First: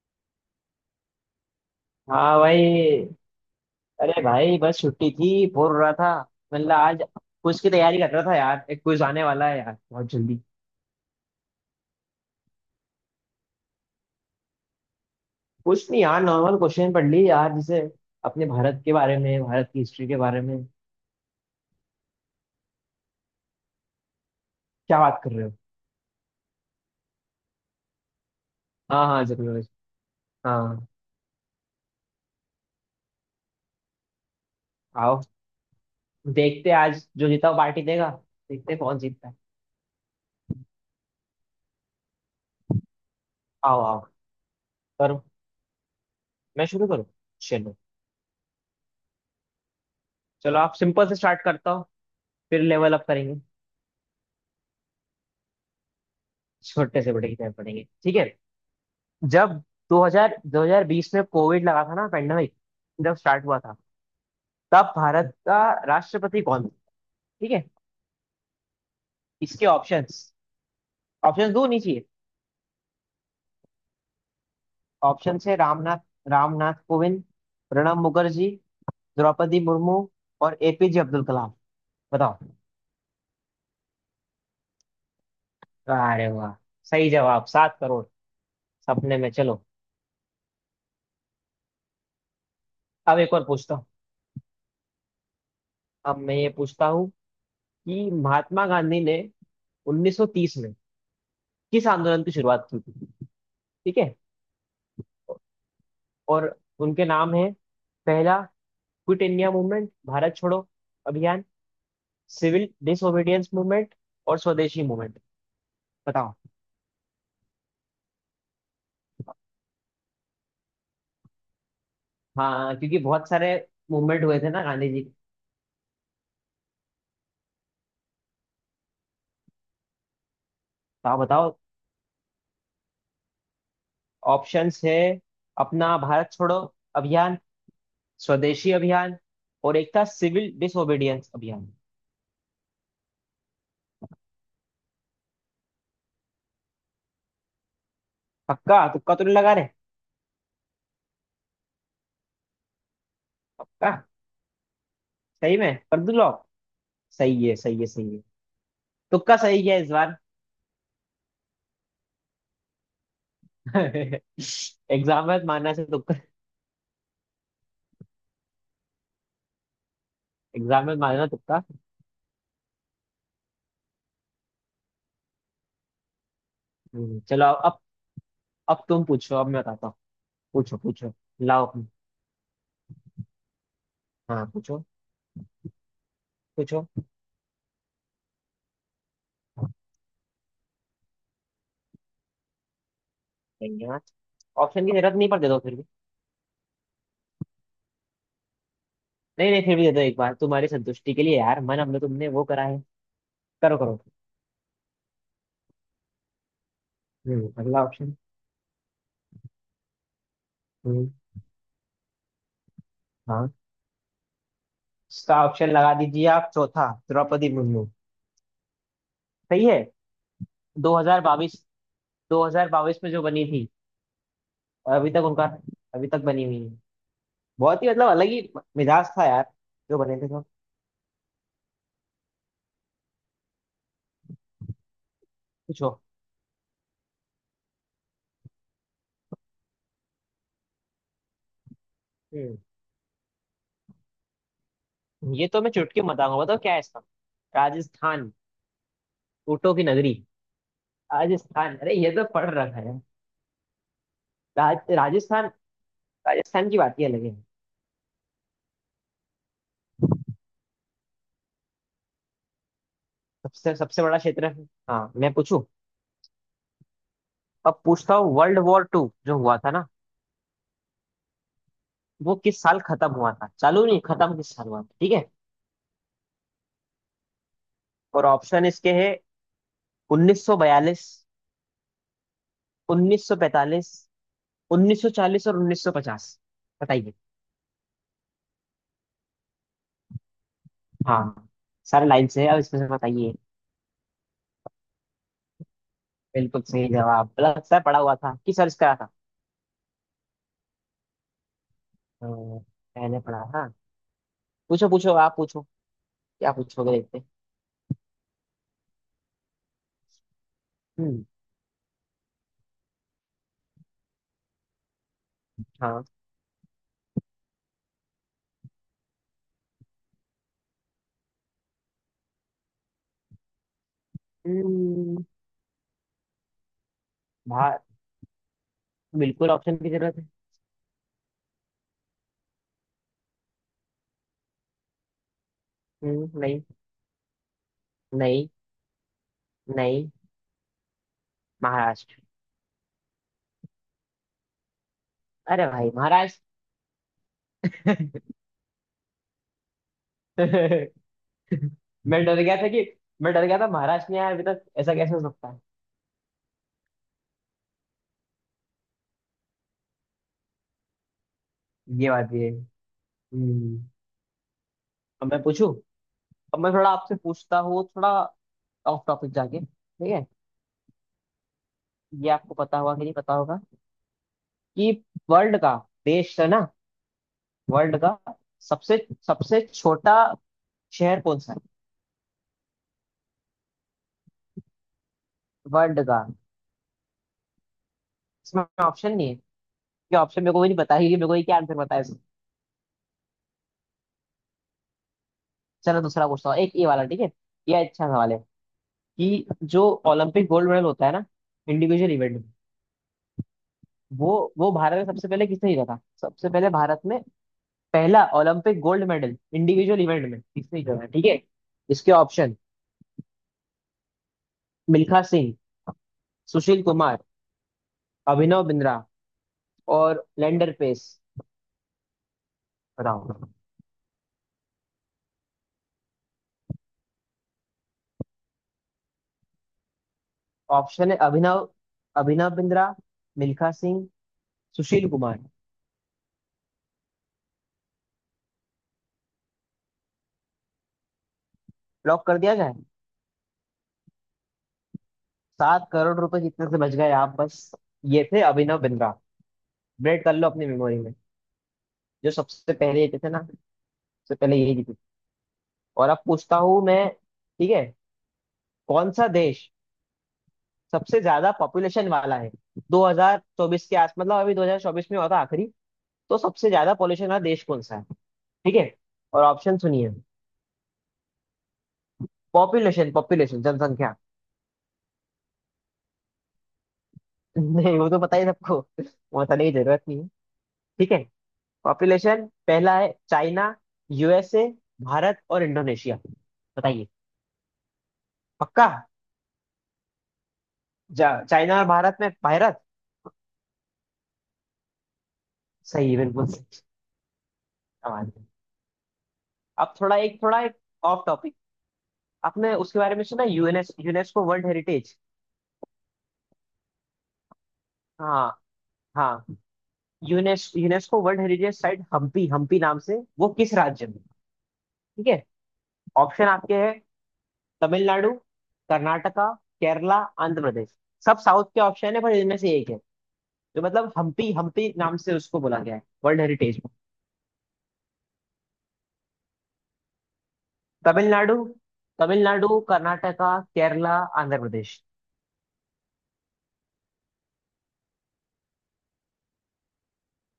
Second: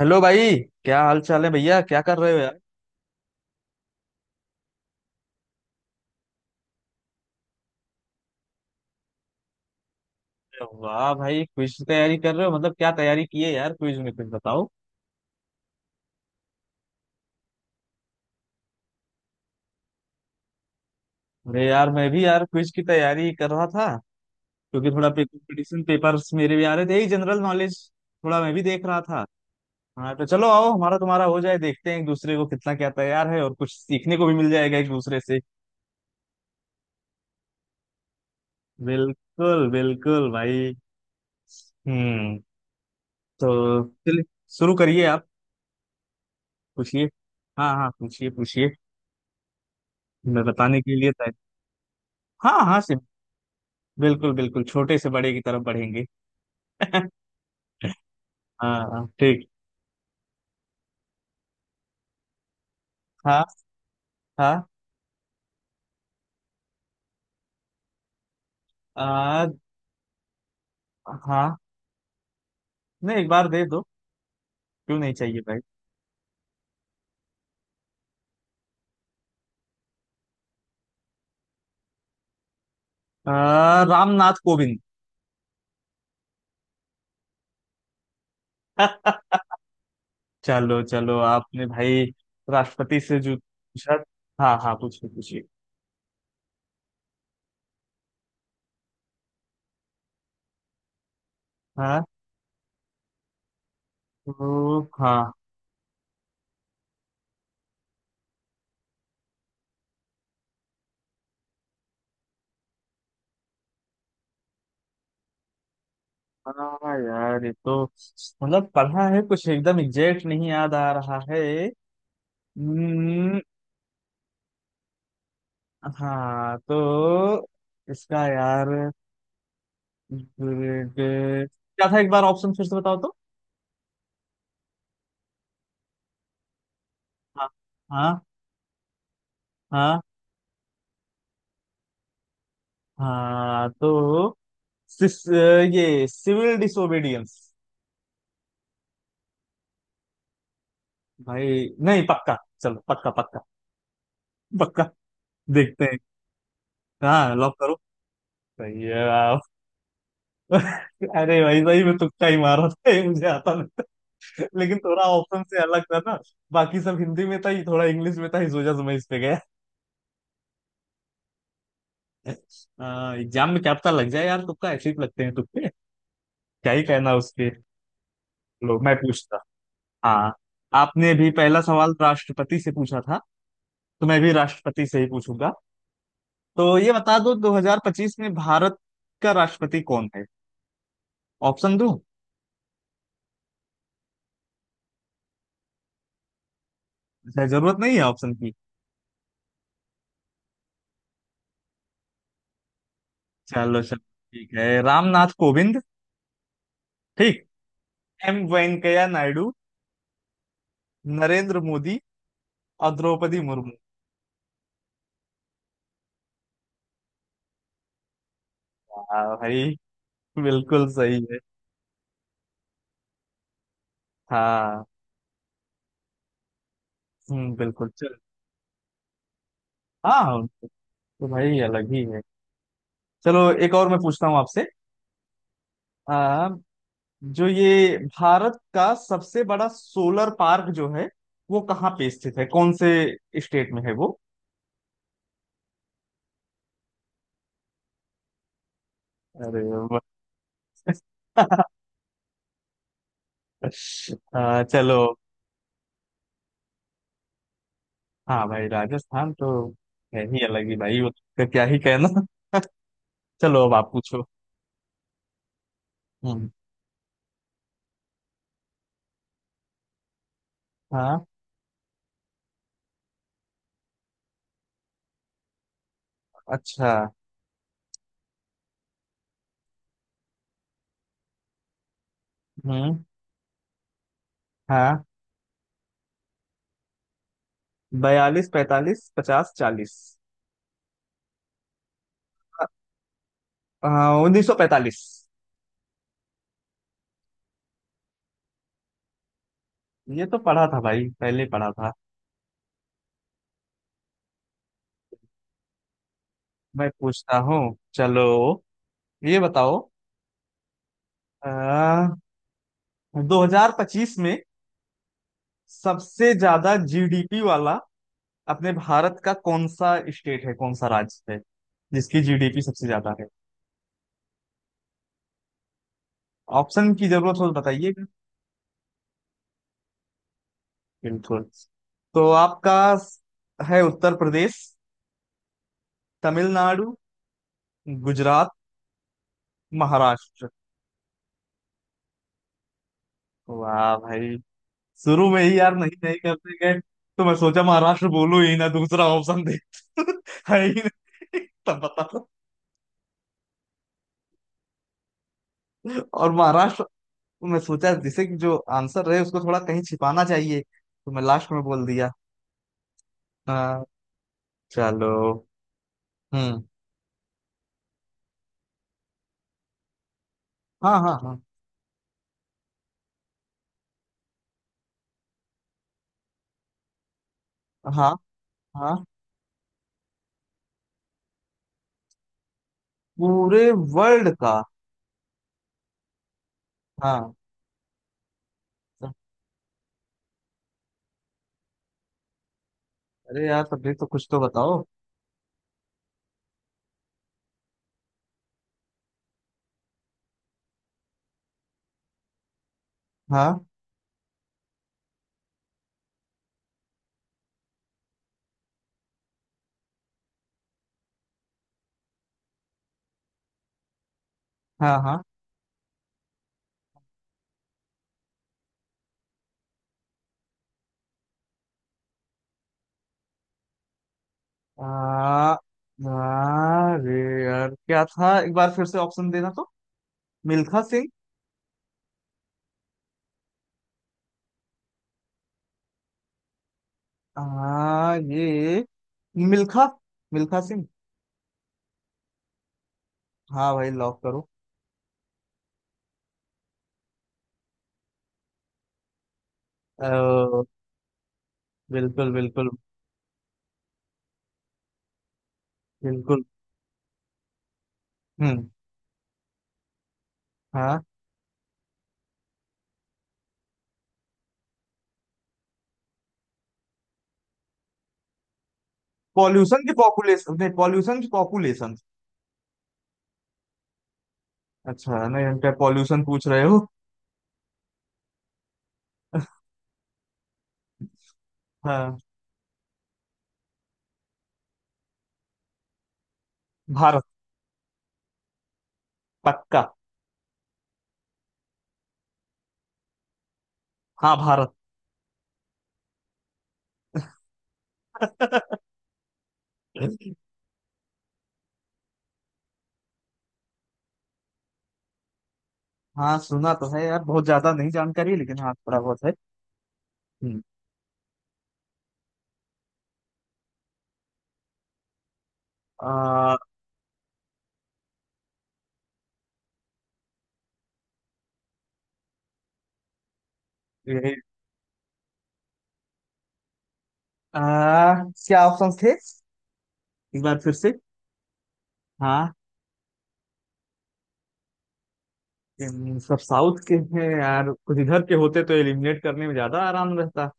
Hello भाई। क्या हाल चाल है भैया? क्या कर रहे हो हाँ यार? भाई। अरे भाई, बस छुट्टी थी, बोर हो रहा था। मतलब आज कुछ की तैयारी कर रहा था यार, एक क्विज आने वाला है यार, बहुत जल्दी। अरे वाह भाई, क्विज की तैयारी कर रहे हो, मतलब क्या तैयारी की है यार क्विज में? कुछ बताओ। कुछ नहीं यार, नॉर्मल क्वेश्चन पढ़ ली यार, जैसे अपने भारत के बारे में, भारत की हिस्ट्री के बारे में। अरे यार, मैं भी यार क्विज की तैयारी कर रहा था, क्योंकि क्या थोड़ा बात कर रहे हो। कंपटीशन पेपर्स मेरे भी आ रहे थे, यही जनरल नॉलेज। थोड़ा मैं भी देख रहा हाँ था। हाँ, जरूर। हाँ, तो चलो आओ, हाँ, हमारा तुम्हारा हो जाए, देखते हैं एक दूसरे को कितना क्या तैयार है, और कुछ सीखने को भी मिल जाएगा एक दूसरे आओ। से। देखते हैं आज जो जीता वो पार्टी देगा। देखते हैं कौन जीतता है। बिल्कुल बिल्कुल भाई। हम्म। आओ तो, आओ। चलिए, शुरू करिए करो, आप। मैं शुरू करूँ? पूछिए। हाँ चलो, हाँ, पूछिए पूछिए। मैं चलो आप बताने के सिंपल लिए से तैयार। स्टार्ट करता हूँ। हाँ फिर हाँ। लेवल अप करेंगे। बिल्कुल बिल्कुल, छोटे से बड़े की तरफ बढ़ेंगे। छोटे से बड़े की तरफ बढ़ेंगे, ठीक है। हाँ, ठीक। जब 2000 2020 में कोविड लगा था ना, पेंडेमिक जब हाँ स्टार्ट हुआ था, हाँ। तब भारत का राष्ट्रपति कौन था? ठीक है। आ, इसके ऑप्शंस। ऑप्शंस हाँ। दो, नहीं चाहिए? नहीं, एक बार दे दो। क्यों नहीं चाहिए ऑप्शंस है, भाई? रामनाथ रामनाथ कोविंद, प्रणब मुखर्जी, द्रौपदी मुर्मू और एपीजे अब्दुल कलाम। बताओ। रामनाथ कोविंद। अरे वाह! सही जवाब। 7 करोड़ सपने में। चलो। चलो चलो आपने भाई, राष्ट्रपति से अब एक जो और पूछता हूँ। पूछा। हाँ हाँ, पूछिए पूछिए। अब मैं ये पूछता हूँ कि महात्मा गांधी ने 1930 में किस हाँ। आंदोलन की शुरुआत की थी? ठीक है। तो हाँ, और उनके नाम है, पहला क्विट इंडिया मूवमेंट भारत छोड़ो अभियान, सिविल डिसोबीडियंस मूवमेंट और स्वदेशी मूवमेंट। बताओ। हाँ यार ये तो, मतलब पढ़ा है, कुछ एकदम एग्जैक्ट नहीं याद आ रहा है। हाँ, क्योंकि बहुत हम्म, सारे मूवमेंट हुए थे ना गांधी जी के। हाँ, तो इसका यार ग्रेड तो आप बताओ। क्या था? एक बार ऑप्शन फिर से बताओ तो। ऑप्शंस है अपना भारत छोड़ो अभियान, हाँ हाँ। स्वदेशी अभियान और एक हाँ था सिविल डिसोबीडियंस अभियान। हाँ। तो सिस, ये सिविल डिसोबीडियंस। पक्का? तुक्का तो नहीं लगा रहे? भाई, नहीं पक्का। चलो, पक्का पक्का। पक्का? पक्का। सही में देखते हैं। कर दूं लॉक? हाँ, सही लॉक है, करो। सही है, सही है। सही है तुक्का आप। सही है इस बार। अरे भाई भाई, मैं तुक्का ही मारा था, ये मुझे आता नहीं था। लेकिन थोड़ा एग्जाम ऑप्शन में से मानना अलग से था तुक्का ना। बाकी सब हिंदी में था, ये थोड़ा इंग्लिश में था, इस वजह से मैं इस पे गया। एग्जाम में मानना तुक्का। एग्जाम में क्या पता लग जाए यार, तुक्का ऐसे ही लगते हैं तुक्के। क्या ही कहना चलो, उसके। लो अब मैं तुम पूछो, पूछता। अब मैं बताता हूँ। हाँ। पूछो आपने पूछो। भी पहला लाओ अपनी। सवाल राष्ट्रपति से पूछा था, तो मैं भी हाँ पूछो राष्ट्रपति से ही पूछूंगा। तो पूछो ये बता दो, 2025 में भारत का राष्ट्रपति कौन है? ऑप्शन दूं? यार। ऑप्शन की जरूरत नहीं, पर दे दो फिर भी। अच्छा, जरूरत नहीं है ऑप्शन की। नहीं नहीं, फिर भी दे दो एक बार, तुम्हारी संतुष्टि के लिए यार, मन हमने तुमने वो करा है। करो चलो करो। चलो। ठीक है, रामनाथ कोविंद। ठीक। अगला ऑप्शन। एम वेंकैया नायडू। हम्म, नरेंद्र मोदी और द्रौपदी हाँ। मुर्मू। इसका ऑप्शन लगा दीजिए आप, चौथा, द्रौपदी मुर्मू। हाँ भाई। सही है। बिल्कुल सही है। 2022 2022 में जो बनी थी, हाँ। और अभी तक बनी हुई है। बहुत बिल्कुल, ही मतलब चलो। अलग ही मिजाज था यार, जो बने थे तो। हाँ, तो भाई अलग ही है। चलो, एक और मैं पूछता हूँ आपसे। पूछो। जो ये भारत का सबसे बड़ा सोलर पार्क जो है, वो कहाँ पे स्थित है? हम्म। कौन से स्टेट में है वो? ये तो मैं चुटकी में बताऊंगा। बताओ क्या है इसका। राजस्थान, अरे ऊँटों की वाह। नगरी। राजस्थान, अरे ये तो पढ़ रखा है। चलो। राजस्थान, राजस्थान की बात ही अलग है। हाँ भाई, राजस्थान तो है ही अलग ही भाई, उसका क्या ही कहना। चलो, अब सबसे आप सबसे बड़ा पूछो। क्षेत्र है। हाँ, मैं पूछूं? हम्म। अब पूछता हूँ, वर्ल्ड वॉर टू जो हुआ था ना, हाँ। वो किस साल खत्म हुआ था? चालू नहीं, खत्म किस साल हुआ था, ठीक है। अच्छा। और ऑप्शन इसके है, 1942, हम्म। 1945, हाँ। 1940 और 1950। बताइए। 42, 45, 50, 40। हाँ, सारे लाइन से है, अब इसमें से बताइए। 1945। बिल्कुल सही जवाब। लगता है पढ़ा हुआ था, किस साल इसका था। ये तो पढ़ा था भाई, पहले पढ़ा था। हाँ, मैंने पढ़ा था। पूछो पूछो, आप पूछो क्या मैं पूछोगे देखते हैं। पूछता हूँ। चलो, ये बताओ, हम्म, 2025 में हाँ, सबसे ज्यादा जीडीपी वाला, अपने भारत का कौन सा स्टेट है, कौन सा राज्य है जिसकी जीडीपी सबसे ज्यादा है? हम्म। ऑप्शन की जरूरत हो तो भार बताइएगा। बिल्कुल ऑप्शन की जरूरत है। बिल्कुल। तो आपका है उत्तर प्रदेश, हम्म, नहीं, तमिलनाडु, नहीं, गुजरात, नहीं। महाराष्ट्र। महाराष्ट्र। वाह भाई, शुरू में ही अरे यार भाई, नहीं नहीं महाराष्ट्र। करते गए, तो मैं सोचा महाराष्ट्र बोलूं ही ना, दूसरा ऑप्शन दे। है ही नहीं। तब बता। मैं डर गया था कि मैं डर गया था, महाराष्ट्र में यार अभी तक ऐसा कैसे हो सकता है। और महाराष्ट्र, तो मैं सोचा जैसे कि जो आंसर रहे उसको थोड़ा कहीं छिपाना चाहिए, तो मैं लास्ट में बोल दिया। ये बात ये है। हाँ। हम्म चलो। अब मैं पूछूं। अब हम्म। मैं थोड़ा आपसे पूछता हूँ, थोड़ा ऑफ टॉपिक जाके, ठीक है। हाँ हाँ हाँ। ये आपको पता होगा कि नहीं पता होगा, कि वर्ल्ड का देश है ना, वर्ल्ड का हाँ। सबसे हाँ। सबसे छोटा शहर कौन सा है पूरे वर्ल्ड का? वर्ल्ड का? हाँ। इसमें ऑप्शन नहीं है, क्या ऑप्शन। मेरे को भी नहीं पता है कि मेरे को ये क्या आंसर पता है इसमें। अरे यार, तब भी तो कुछ तो बताओ। चलो दूसरा पूछता हूँ, एक ये वाला, ठीक है। ये अच्छा सवाल है। कि जो ओलंपिक गोल्ड मेडल होता है ना, इंडिविजुअल इवेंट में, हाँ वो वो भारत में सबसे पहले किसने जीता था, सबसे पहले भारत में पहला Olympic gold medal individual event में किसने जीता था, ठीक है। इसके ऑप्शन हाँ। हाँ। मिल्खा सिंह, सुशील कुमार, अभिनव बिंद्रा और लैंडर पेस। बताओ। आ, आ, अरे यार क्या था, एक बार फिर से ऑप्शन देना तो। मिल्खा सिंह। ऑप्शन है अभिनव अभिनव बिंद्रा, मिल्खा सिंह, सुशील कुमार। ये मिल्खा मिल्खा सिंह। लॉक कर दिया जाए? हाँ भाई, लॉक करो। 7 करोड़ रुपए जितने से बच गए आप बस। ये थे अभिनव बिंद्रा। अपडेट कर लो अ, अपनी मेमोरी में। जो बिल्कुल बिल्कुल। सबसे पहले जीते थे ना, सबसे पहले यही जीते। और अब बिल्कुल। पूछता हूँ मैं, ठीक है। हम्म। कौन सा देश हाँ। सबसे ज्यादा पॉपुलेशन वाला है? 2024 के आस मतलब अभी 2024 में हुआ था आखिरी। तो सबसे ज्यादा पॉपुलेशन वाला देश कौन सा है, ठीक है। और ऑप्शन पॉल्यूशन की सुनिए। पॉपुलेशन, नहीं, पॉल्यूशन की पॉपुलेशन। पॉपुलेशन, पॉपुलेशन, जनसंख्या। अच्छा नहीं, हम क्या पॉल्यूशन पूछ रहे हो? नहीं, वो तो पता ही सबको, वो बताने की जरूरत नहीं है, ठीक है। हाँ, पॉपुलेशन। पहला है चाइना, यूएसए, भारत और इंडोनेशिया। बताइए। भारत। पक्का। पक्का। चाइना और भारत में, भारत। हाँ, भारत। सही है, बिल्कुल सही। आवाज है। अब थोड़ा एक ऑफ टॉपिक। आपने उसके बारे में सुना यूनेस्को वर्ल्ड हेरिटेज? हाँ, सुना तो है यार, बहुत ज्यादा नहीं जानकारी है, हाँ, लेकिन हाँ थोड़ा बहुत है। हाँ। हम्म। UNESCO world heritage site Hampi, Hampi नाम से वो किस राज्य में, ठीक है। ऑप्शन आ, आपके हैं, तमिलनाडु, कर्नाटका, केरला, आंध्र प्रदेश। सब साउथ के ऑप्शन है, पर इनमें से एक है। तो मतलब यही। हम्पी, हम्पी नाम से उसको बोला गया है वर्ल्ड हेरिटेज में। आ, क्या ऑप्शन थे एक बार फिर से? तमिलनाडु, हाँ। तमिलनाडु, कर्नाटका, केरला, आंध्र प्रदेश। इन सब साउथ के हैं यार, कुछ इधर के होते तो एलिमिनेट करने में ज्यादा आराम रहता।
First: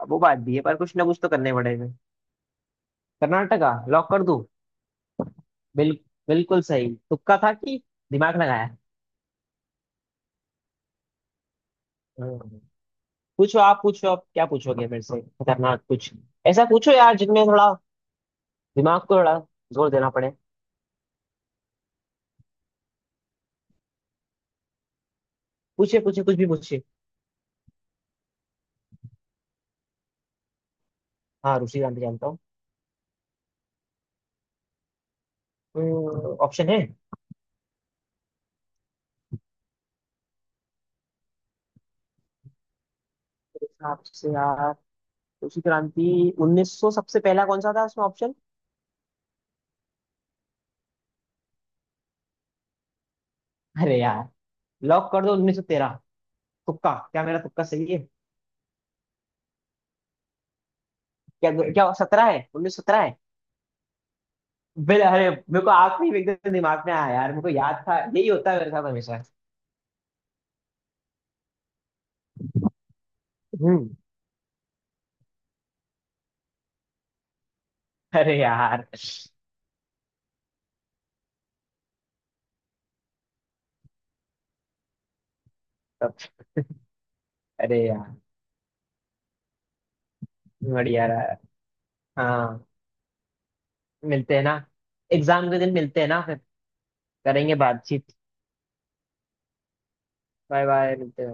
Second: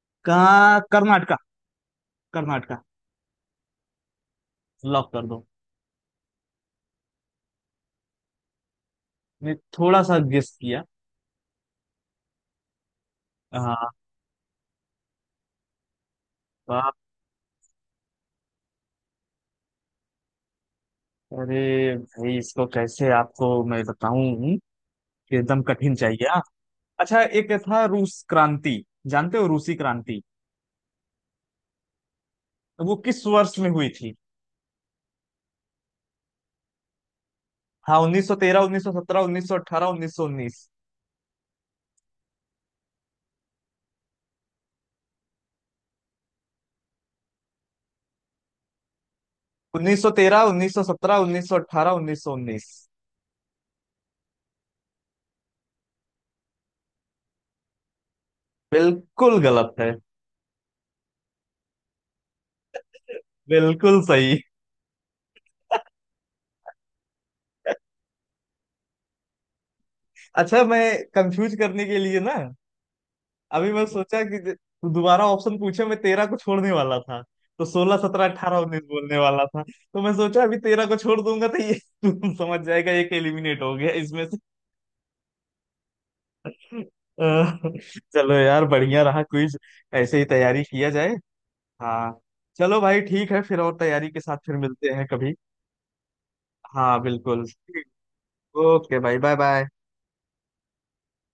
अब वो बात भी है, पर कहाँ, कुछ ना कुछ तो कर्नाटका। करने पड़ेगा। कर्नाटका। कर्नाटका लॉक कर दूं? लॉक कर दो। बिल, बिल्कुल सही। तुक्का था कि दिमाग लगाया? मैं थोड़ा सा गेस किया। हम्म। हाँ। पूछो आप क्या पूछोगे मेरे से, खतरनाक कुछ। ऐसा पूछो यार जिनमें थोड़ा दिमाग को थोड़ा जोर देना पड़े। अरे भाई, इसको कैसे आपको मैं बताऊं कि एकदम कठिन पूछे पूछे, चाहिए, कुछ हाँ। भी पूछे। अच्छा, एक था रूस क्रांति, जानते हो रूसी क्रांति? हाँ, रुचि जानते जानता हूँ। तो वो किस वर्ष में हुई थी? ऑप्शन है मेरे हाँ, 1913, 1917, 1918, 1919। हिसाब से यार, कृषि क्रांति। 1900? सबसे पहला कौन सा था उसमें ऑप्शन? 1913, 1917, 1918, 1919। अरे यार, लॉक कर दो 1913। तुक्का, क्या मेरा तुक्का सही है? बिल्कुल गलत है। क्या क्या सत्रह है, 1917 है? बिल्कुल सही। बिल अरे मेरे को आखिरी में एकदम दिमाग में आया यार, मेरे को याद था, यही होता है मेरे साथ हमेशा। अच्छा, मैं कंफ्यूज करने के लिए ना, अभी मैं हम्म। सोचा कि तू दोबारा ऑप्शन पूछे, मैं 13 को छोड़ने वाला था। तो 16, 17, अरे 18, 19 यार, बोलने वाला था, तो मैं सोचा अभी 13 को छोड़ दूंगा तो ये। तू समझ जाएगा एक एलिमिनेट हो गया इसमें से। अह, अरे यार, चलो यार, बढ़िया रहा क्विज। ऐसे ही तैयारी किया बढ़िया जाए। यार। हाँ। हाँ। चलो भाई, ठीक है, फिर और तैयारी के साथ मिलते हैं ना। फिर मिलते हैं कभी। एग्जाम के दिन मिलते हैं ना फिर, हाँ, बिल्कुल। करेंगे बातचीत। ओके भाई, बाय बाय। बाय बाय, मिलते हैं।